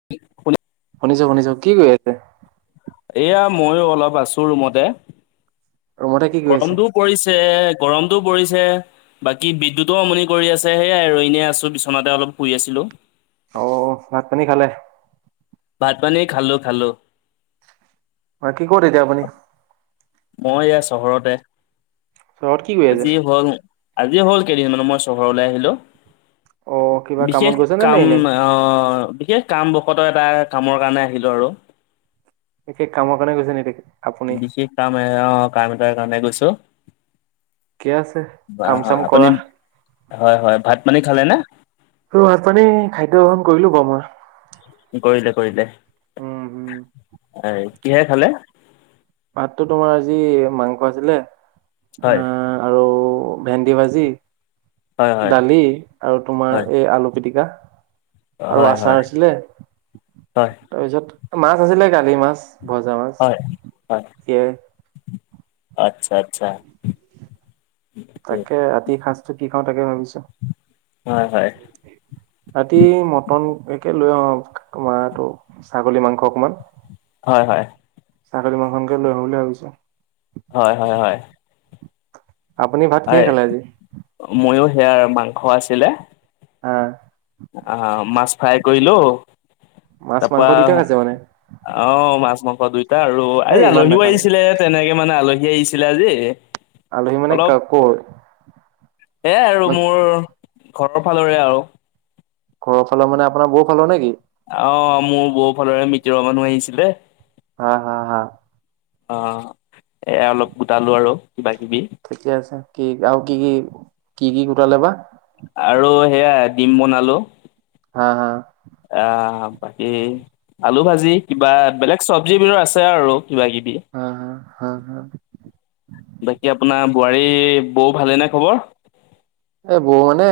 [inaudible] শুনিছো শুনিছো, কি কৰি আছে? এয়া ময়ো অলপ আছো ৰুমত, ৰুমতে কি কৰি আছে গৰমটো পৰিছে, গৰমতটো পৰিছে। বাকী বিদ্যুতো আমনি কৰি আছে, সেই এনেই আছোঁ বিছনাতে অলপ শুই আছিলো। অ, ভাত পানী খালে? ভাত পানী খালো খালো। বাকী ক'ত এতিয়া আপুনি? মই এইয়া চহৰতে, চহৰত কি কৰি আছে আজি হ'ল মোৰ। আজি হ'ল কেইদিনমান মই চহৰলৈ আহিলো, অ কিবা কামত বিশেষ গৈছে নে নে কাম এনেই অঁ অঁ বিশেষ কাম বশতঃ এটা কামৰ কাৰণে আহিলো আৰু। বিশেষ কামৰ কাৰণে গৈছে নেকি? আপুনি বিশেষ কাম এ অঁ কাম এটাৰ কাৰণে গৈছো। ঠিকে আছে বা কাম চাম আপুনি কৰা হয় হয় ভাত পানী খালে নে? ভাত পানী খাদ্য গ্ৰহণ কৰিলো বাৰু মই। কৰিলে কৰিলে, উম এ কিহেৰে খালে? ভাততো তোমাৰ আজি মাংস আছিলে, হয় আহঁ আৰু ভেন্দি ভাজি। হয় হয় দালি আৰু তোমাৰ হয় এই আলু পিতিকা। আৰু হয় হয় আচাৰ আছিলে। হয় তাৰপিছত মাছ আছিলে কালি মাছ ভজা মাছ, হয় হয় সেইয়াই। আচ্ছা আচ্ছা। তাকে ৰাতি সাজটো কি খাওঁ তাকে ভাবিছো। হয় হয়। ৰাতি মটন একে লৈ আহোঁ মাৰটো। ছাগলী মাংস অকমান। হয় হয়। ছাগলী মাংসক লৈ আহোঁ বুলি ভাবিছোঁ। হয় হয় হয়। আপুনি ভাত কিহেৰে খালে আজি? মইও সেয়া মাংস আছিলে। হা আঁহ মাছ ফ্ৰাই কৰিলো, মাছ তাৰ মাংস দুইটাই খাইছে মানে? পৰা অঁ মাছ মাংস দুইটা আৰু হেই আজি ইমান আলহীও নাখাব। আহিছিলে, তেনেকে মানে আলহী আহিছিলে আজি। আলহী মানে কা ক'ৰ? এয়াই আৰু মোৰ ঘৰৰ ফালৰে আৰু। ঘৰৰ ফালৰ মানে আপোনাৰ বৌৰ ফালৰ নে কি? অ মোৰ বৌফালৰে মিতিৰৰ মানুহ আহিছিলে। হা হা হা। অহ, এ অলপ গোটালো আৰু কিবা-কিবি। ঠিকে আছে। কি আৰু কি কি কি কি গোটালে বা? আৰু সেয়াই ডিম বনালো। হা হা। আহ বাকী আলু ভাজি কিবা বেলেগ চব্জি বিধৰ আছে আৰু কিবা-কিবি। অ হ, হ হ। বাকী আপোনাৰ বোৱাৰী বৌ ভালে নে খবৰ? এই বৌ মানে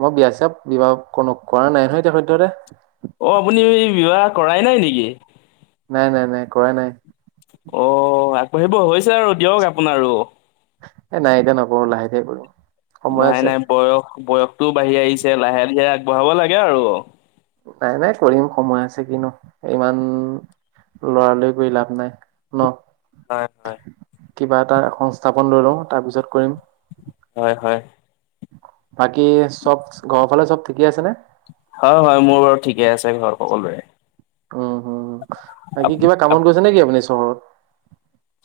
মই বিয়া-চিয়া বিবাহ কোনো কৰা নাই নহয় এতিয়া সদ্যহতে। অ আপুনি বিবাহ কৰাই নাই নেকি? নাই নাই নাই কৰা নাই। অ আগবাঢ়িব হৈছে আৰু দিয়ক আপোনাৰো। এ নাই এতিয়া নকৰো লাহেকে কৰিম। সময় নাই আছে। নাই বয়স বয়সটোও বাঢ়ি আহিছে লাহে ধিৰে আগবঢ়াব লাগে আৰু। নাই-নাই কৰিম সময় আছে কিনো। ইমান লৰা-লৰি কৰি লাভ নাই। ন? হয় হয় কিবা এটা সংস্থাপন লৈ লওঁ তাৰপিছত কৰিম। হয় হয়। বাকী চব ঘৰৰ ফালে চব ঠিকে আছে নে? হয় হয় মোৰ বাৰু ঠিকে আছে ঘৰ সকলোৰে। উম হম, বাকি কিবা কামত গৈছে নেকি আপুনি চহৰত?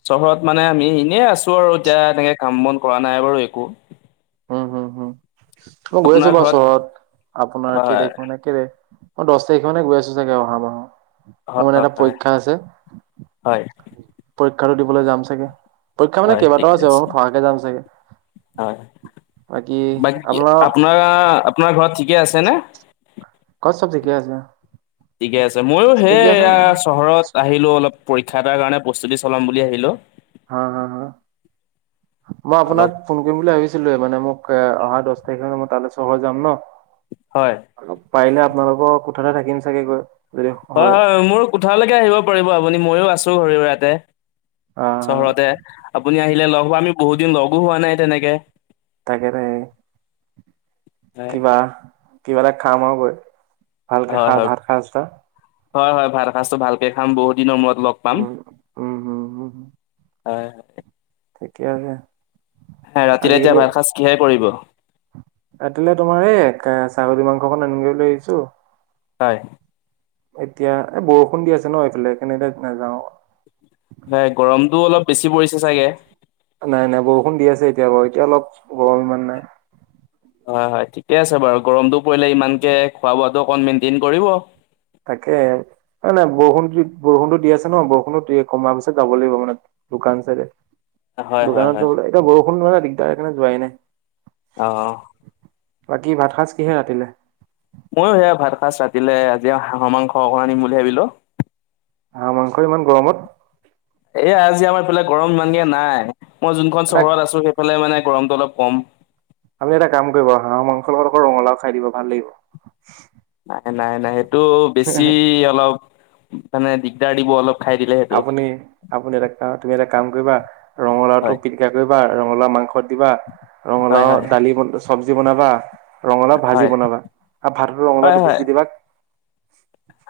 চহৰত মানে আমি এনেই আছো আৰু এতিয়া এনেকে কাম বন কৰা নাই বাৰু একো। উম হুম হুম, মই গৈ আছো আপোনাৰ বাৰু ঘৰত চহৰত আপোনাৰ কেই হয় তাৰিখ মানে কেই তাৰিখ, মই দছ তাৰিখে মানে গৈ আছো চাগে অহা মাহৰ। মোৰ হয় মানে হয় এটা হয় পৰীক্ষা আছে। হয় পৰীক্ষাটো দিবলৈ যাম চাগে। পৰীক্ষা মানে হয় কেইবাটাও ঠিকে আছে বাৰু, থকাকে যাম চাগে। হয়, বাকী বাকী আপোনাৰ আপনাৰা আপোনাৰ ঘৰত ঠিকে আছে নে? ঘৰত চব ঠিকে আছে। ঠিকে আছে। মইয়ো সেই ঠিকে আছে এয়া মানে? চহৰত আহিলো অলপ পৰীক্ষা এটাৰ কাৰণে প্ৰস্তুতি চলাম বুলি আহিলোঁ। হা হা হা? মই আপোনাক অলপ ফোন কৰিম বুলি ভাবিছিলোয়ে মানে মোক এ অহা দছ তাৰিখে মানে মই তালে চহৰ যাম ন। হয়। অলপ পাৰিলে আপোনালোকৰ কোঠাতে থাকিম চাগে গৈ। হয় হয় মোৰ কোঠালৈকে আহিব পাৰিব আপুনি ময়ো আছো আৰু ইয়াতে আহ চহৰতে। আপুনি আহিলে লগ পাম আমি বহুত দিন লগো হোৱা নাই তেনেকে। তাকে [unintelligible] হয় কিবা, কিবা এটা খাম আৰু গৈ। ভালকে হয় খা হয় ভাত খাচ এটা। হয় হয় ভাত সাজটো ভালকে খাম বহুত দিনৰ মূৰত লগ পাম। উম উম হম হম হয় হয়। ঠিকে আছে। হে ৰাতিলে এতিয়া ভাল সাঁজ কিহে কৰিব? ৰাতিলৈ তোমাৰ এই ছাগলী মাংসখন আনোগৈ বুলি আহিছো হয় এতিয়া, এই বৰষুণ দি আছে ন এইফালে সেইকাৰণে এতিয়া নাযাও নাই গৰমতটো অলপ বেছি পৰিছে চাগে নাই নাই বৰষুণ দি আছে এতিয়াবাৰু, এতিয়া অলপ গৰম ইমান নাই হয় হয় ঠিকে আছে বাৰু গৰমতটো পৰিলে ইমানকে খোৱা বোৱাতো অকণমান মেইনটেইন কৰিব তাকে মানে বৰষুণ দি, বৰষুণো দি আছে ন বৰষুণো কমাৰ পিছত যাব লাগিব মানে দোকান চাইডে হয় হয় হয় দোকানত বোলে এতিয়া বৰষুণ নহয় নে দিগদাৰ সেই কাৰণে যোৱাই নাই অ' বাকী ভাতসাজ কিহে ৰাতিলে? ময়ো সেয়া ভাতসাচ ৰাতিলে আজি হাঁহৰ মাংস অকণমান আনিম বুলি ভাবিলো হাঁহ মাংস ইমান গৰমত? এই আজি আমাৰ ইফালে গৰম ইমানকে নাই। মই যোনখন এটা চহৰত আছোঁ সেইফালে মানে গৰমটো অলপ কম। আমি এটা কাম কৰিবা হাঁহ মাংস লগত আকৌ ৰঙালাও খাই দিবা ভাল লাগিব নাই-নাই-নাই সেইটো বেছি অলপ, মানে দিগদাৰ দিব অলপ খাই দিলে সেইটো আপুনি, আপুনি এটা, তুমি এটা কাম কৰিবা ৰঙালাওটো হয় পিটিকা কৰিবা ৰঙালাও মাংসত দিবা, হয় ৰঙালাও হয় দালি চাবজি বনাবা ৰঙালাও ভাজি হয় বনাবা আৰু ভাততো ৰঙালাও হয় দোপিজ হয় দি দিবা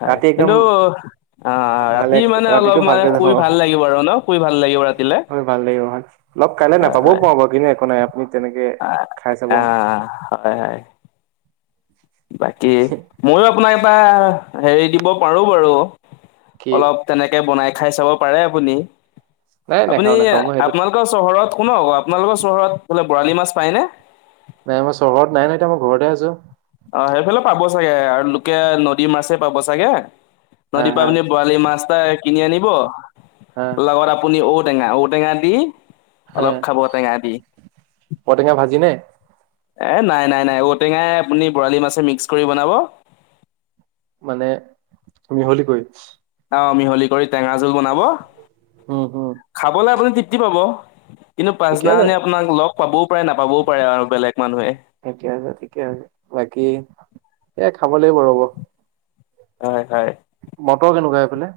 হয়। ৰাতি একদম কিন্তু অ' ভালে ৰাতি মানে ৰাতিটো অলপ মানে ভালকে শুই যাব ভাল লাগিব আৰু ন, শুই ভাল লাগিব ৰাতিলে হয় ভাল লাগিব হয় লগ কাইলৈ হয় নাপাবও হয় পাৰোঁ বাৰু, কিন্তু একো নাই আপুনি তেনেকৈ আহ খাই চাব। আহ হয় হয় বাকী ময়ো আপোনাক এটা হেৰি দিব পাৰো বাৰু, কি অলপ তেনেকে বনাই খাই চাব পাৰে আপুনি। নাই আপুনি নাখাও নাখাও মই সেইটোত আপোনালোকৰ চহৰত [unintelligible] আপোনালোকৰ চহৰত বোলে বৰালি মাছ পায় নে? নাই মই চহৰত নাই নহ এতিয়া, মই ঘৰতে আছো অ' সেইফালে পাব চাগে আৰু লোকাল নদীৰ মাছেই পাব চাগে হা নদীপা হা আপুনি বৰালি মাছ এটা কিনি আনিব। হা লগত আপুনি ঔটেঙা ঔ ঔটেঙা দি, অলপ খাব ঔটেঙা দি ঔটেঙা ভাজি নে? এ নাই-নাই-নাই ঔটেঙাই আপুনি বৰালি মাছে মিক্স কৰি বনাব। মানে মিহলি কৰি অ মিহলি কৰি টেঙা জোল বনাব। উম হম খাবলৈ আপুনি তৃপ্তি পাব। কিন্তু ঠিকে আছে পাছদিনাখনে আপোনাক লগ পাবও পাৰে, নাপাবও পাৰে আৰু বেলেগ মানুহে। ঠিকে আছে, ঠিকে আছে। বাকী, এ খাব লাগিব ৰব হয় হয় বতৰ কেনেকুৱা এইফালে?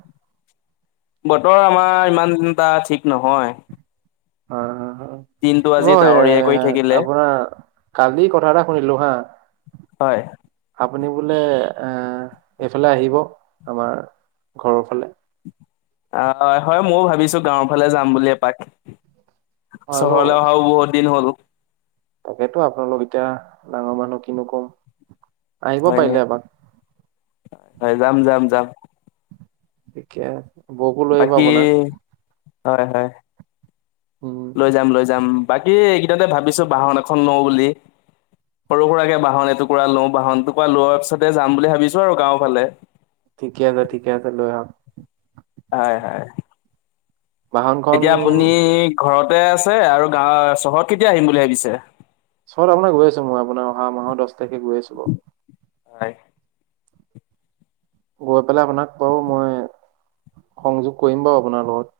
বতৰ আমাৰ ইমানটা ঠিক নহয়। দিনটো অ'। আজি মই এ ডাৱৰীয়া কৰি থাকিলে আপোনাৰ, কালি কথা এটা শুনিলো হা হয় আপুনি বোলে এইফালে আহিব, আমাৰ ঘৰৰ ফালে। অ' হয়-হয় ময়ো ভাবিছো গাঁৱৰ ফালে যাম বুলি এপাক। অ চহৰলে অহাও বহুত দিন হ'ল তাকেতো আপোনালোক এতিয়া ডাঙৰ মানুহ কিনো কম। আহিব হয় নি, পাৰিলে এপাক হয় যাম-যাম-যাম। ঠিকেই বাকি হয় হয় উম লৈ যাম লৈ যাম বাকী এইকেইদিনতে ভাবিছো বাহন এখন লও বুলি সৰু সুৰাকে বাহন এটুকুৰা লও বাহন এটুকুৰা লোৱাৰ পিছতে যাম বুলি ভাবিছো আৰু গাঁও ফালে ঠিকে আছে ঠিকে আছে লৈ আহক হয় হয় বাহনখন এতিয়া আপুনি ঘৰতে আছে আৰু গাঁৱ চহৰত কেতিয়া আহিম বুলি ভাবিছে? চহৰত আপোনাৰ গৈ আছো মই আপোনৰ অহা মাহ দহ তাৰিখে গৈ আছো বাও। হয় গৈ পেলাই আপোনাক বাৰু মই সংযোগ কৰিম বাৰু আপোনাৰ লগত।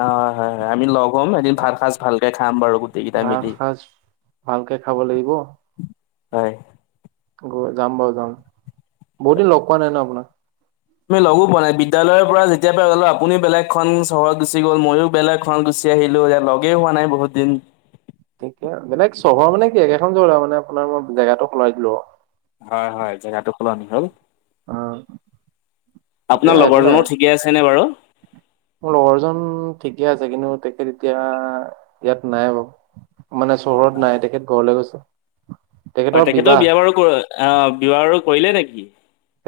হয় হয় হয় হয় আমি লগ হ'ম এদিন ভাত সাজ ভালকে খাম বাৰু। গোটেই কেইটা ভাত মিলি। সাজ ভালকে খাব লাগিব। হয় নাই গৈ যাম বাৰু যাম বহুত দিন লগ পোৱা নাই ন আপোনাক তুমি লগো পোৱা বিদ্যালয়ৰ পৰা যেতিয় পৰা গ'লো আপুনিও বেলেগখন চহৰত গুচি গ'ল মইও বেলেগ খন গুচি আহিলো এতিয়া লগে হোৱা নাই বহুত দিন বেলেগ চহৰ মানে কি একেখন চহৰতে আও আৰু মানে আপোনাৰ মই জেগাটো সলাই দিলো আও। হয় হয় জেগাটো সলনি হ'ল। অ সেইটোয়ে আপোনাৰ একো লগৰ নাই জনো ঠিকে আছেনে বাৰু? মোৰ লগৰ জন ঠিকে আছে। কিন্তু তেখেত তেতিয়া ইয়াত নাই বাৰু মানে চহৰত নাই তেখেত ঘৰলে গৈছে। হয় তেখেতৰ তেখেততেও বিবাহ বিয়া বাৰু অ বিয়া বাৰু কৰিলে নেকি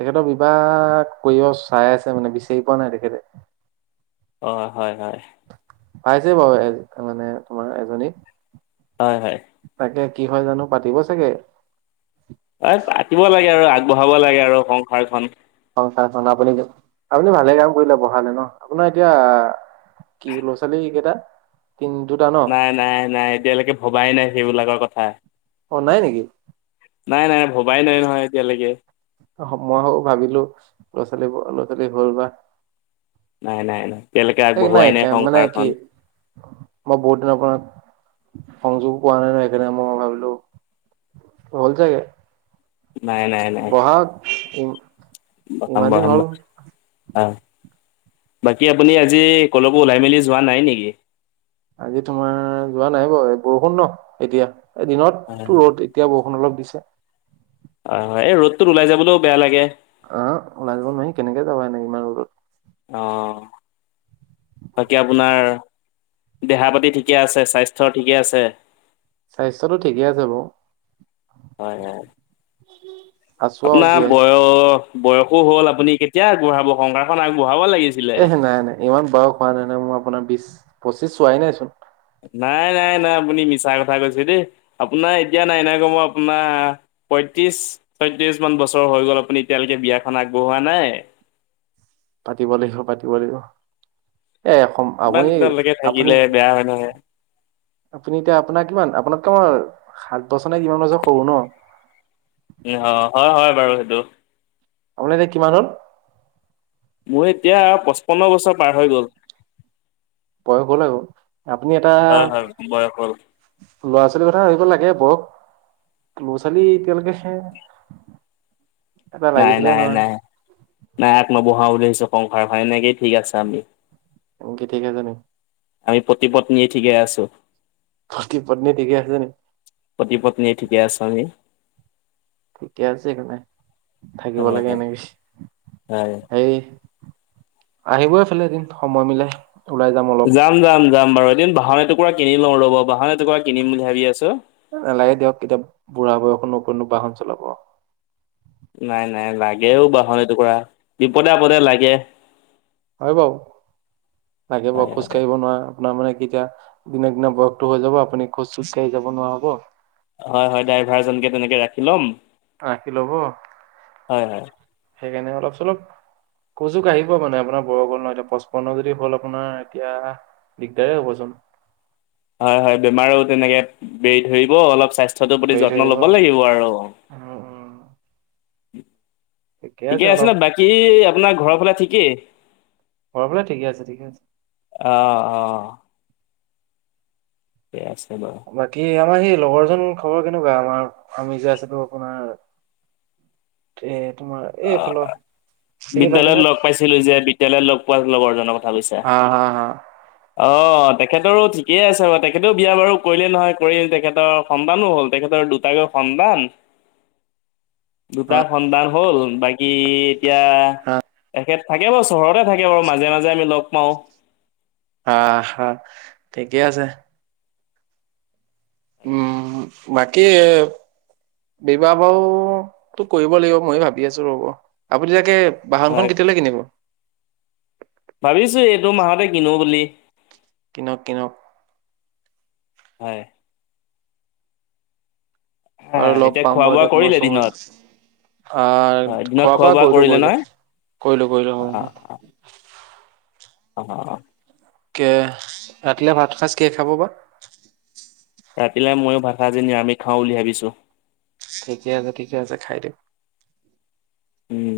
তেখেতৰ বিবাহ কৰিব চাই আছে মানে বিচাৰি পোৱা নাই তেখেতে অঁ হয় হয় পাইছে বাৰু মানে তোমাৰ এজনী হয় হয় তাকে কি হয় জানো পাতিব চাগে। পাতিব লাগে আৰু আগবঢ়াব লাগে আৰু সংসাৰখন সংসাৰখন আপুনি আপুনি ভালে কাম কৰিলে বঢ়ালে ন আপোনাৰ এতিয়া কি ল'ৰা ছোৱালী কেইটা তি দুটা ন? নাই নাই নাই এতিয়ালৈকে ভবাই নাই সেইবিলাকৰ কথা। অ নাই নেকি নাই নাই ভবাই নাই নহয় এতিয়ালৈকে মই ভাবিলো ল'ৰা ছোৱালীৰ ল'ৰা ছোৱালী হ'ল বা নাই নাই নাই এতিয়ালৈকে এই আগবঢ়োৱাই নাই মানে কি সংসাৰখন মই বহুত দিনৰ পৰা সংযোগ পোৱা নাই ন সেইকাৰণে মই ভাবিলো। হ'ল চাগে নাই বহাগ [inaudible] হাম্বা হাম্বা অ বাকী আপুনি আজি কলৈকো ওলাই মেলি যোৱা নাই নেকি আজি তোমাৰ যোৱা নাই বাৰু বৰষুণ ন এতিয়া এ দিনত হয় ৰদ এতিয়া বৰষুণ অলপ দিছে হয় হয় এই ৰ'দটোত ওলাই যাবলৈও বেয়া লাগে অ ওলাই যাব নোৱাৰি কেনেকে যাবা ইমান লগত অ বাকী আপোনাৰ দেহা পাতি ঠিকে আছে স্বাস্থ্যৰ ঠিকে আছে স্বাস্থ্য টো ঠিকে আছে বাৰু হয় হয় আছো আৰু আপোনাৰ জীয়াই বয়স অ বয়সো হল আপুনি কেতিয়া আগবঢ়াব সংসাৰখন আগবঢ়াব লাগিছিল এহ নাই নাই ইমান বয়স হোৱা নাই নহয় মোৰ আপোনাৰ বিশ পঁচিশ চোৱাই নাইচোন নাই নাই নাই আপুনি মিছা কথা কৈছে দেই আপোনাৰ এতিয়া নাই নাই কমেও আপোনাৰ পয়ত্ৰিশ ছয়ত্ৰিশ মান বছৰ হৈ গ'ল আপুনি এতিয়ালৈকে বিয়াখন আগবঢ়োৱা নাই পাতিব লাগিব পাতিব লাগিব এ ইমান আপুনি দিনলৈকে আপুনি থাকিলে বেয়া হয় নহয় আপুনি এতিয়া আপোনাৰ কিমান আপোনাত্কে মই সাত বছৰ নে কিমান বছৰ সৰু ন অঁ হয় হয় বাৰু সেইটো আপোনৰ এতিয়া কিমান হল মোৰ এতিয়া পঁচপন্ন বছৰ পাৰ হৈ গ'ল বয়স গলে আৰু আপুনি এটা হয় হয় বয়স হ'ল ল'ৰা ছোৱালীৰ কথা ভাবিব লাগে বক ক্ল'জ আজি এতিয়াহালৈক নাই নাই নাই নাই আ নবহাওঁ বুলি ভাবিছো সংসাৰখন এনেকেই ঠিক আছে আমি কি ঠিকে আছেনো আমি প্ৰতিপত্নীয়ে ঠিকে আছো পতি পত্নীয়ে ঠিকে আছে নি পতিপত্নীয়ে ঠিকে আছো আমি ঠিকে আছে সেইকাৰণে থাকিব হয় লাগে হয় এনেকৈ হয় হে আহিব ইফালে এদিন সময় মিলাই ওলাই যাম অলপ যাম যাম যাম বাৰু এদিন বাহনএটুকুৰা কিনি লওঁ ৰ'ব বাহন এটকুৰা কিনিম বুলি ভাবি আছো নালাগে দিয়ক এতিয়া বুঢ়া বয়সত কতনো বাহন চলাব নাই নাই লাগেও বাহন এটুকুৰা বিপদে আপদে লাগে হয় বাৰু লাগিব হয় খোজ কাঢ়িব নোৱাৰা আপোনাৰ মানে কেতিয়া দিনক দিনে বয়সতটো হৈ যাব আপুনি খোজ চোজ কাঢ়ি যাব নোৱাৰ হব হয় হয় ড্ৰাইভাৰজনকে তেনেকে ৰাখি ল'ম আশী ল'ব হয় হয় সেইকাৰণে অলপ চলপ খোজোঁ কাঢ়িব মানে আপোনাৰ বয়স হল ন এতিয়া পঁচপন্ন যদি হ'ল আপোনাৰ এতিয়া দিগদাৰে হ'বচোন হয় হয় বেমাৰো তেনেকে বেৰি ধৰিব অলপ স্বাস্থ্য তো প্ৰতি বাঢ়ি যত্ন থাকিব লব লাগিব আৰু উম উম ঠিকে আছে ন বাকী আপোনাৰ ঘৰৰ ফালে ঠিকেই ঘৰলে ফালে ঠিকে আছে ঠিকে আছে অ অ ঠিকেই আছে বাৰু বাকী আমাৰ সেই লগৰ জন খবৰ কেনেকুৱা আমাৰ আমি যে আছিলো আপোনাৰ এ তোমাৰ অঁ এইফাল বিদ্যালয়ত লগ পাইছিলো যে বিদ্যালয়ত লগ পোৱা লগৰজনৰ কথা কৈছা উম হুম হুম অ তেখেতৰো ঠিকেই আছে বাৰু তেখেতও বিয়া বাৰু কৰিলেই নহয় কৰি তেখেতৰ সন্তানো হ'ল তেখেতৰ দু টাকৈ সন্তান অ [unintelligible] দুটা সন্তান হ'ল বাকী এতিয়া এখেত থাকে বাৰু চহৰতে থাকে বাৰু মাজে মাজে আমি লগ পাওঁ। আ হা ঠিকে আছে। উম বাকী বিবাহ বাৰুতো কৰিব লাগিব মইও ভাবি আছো ৰব, আপুনি তাকে হয় বাহনখন কেতিয়ালে কিনিব? ভাবিছো এইটো মাহতে কিনো বুলি। কিনক কিনক। হয়। আৰু হয় লগ এতিয়া পাম খোৱা বাৰু বোৱা দিয়ক মই কৰিলে দিনত চহৰ হয় আহ দিনত খোৱা বোৱা কৰিলো কৰিলে কৰিলো নহয় কৰিলো কৰিলো হয়। অ অ অ। কে ৰাতিলে ভাতসাঁজ কিহে খাব বা? ৰাতিলে ময়ো ভাত আজি নিৰামিষ খাওঁ বুলি ভাবিছো। ঠিকে আছে ঠিকে আছে খায় দিয়ক। উম।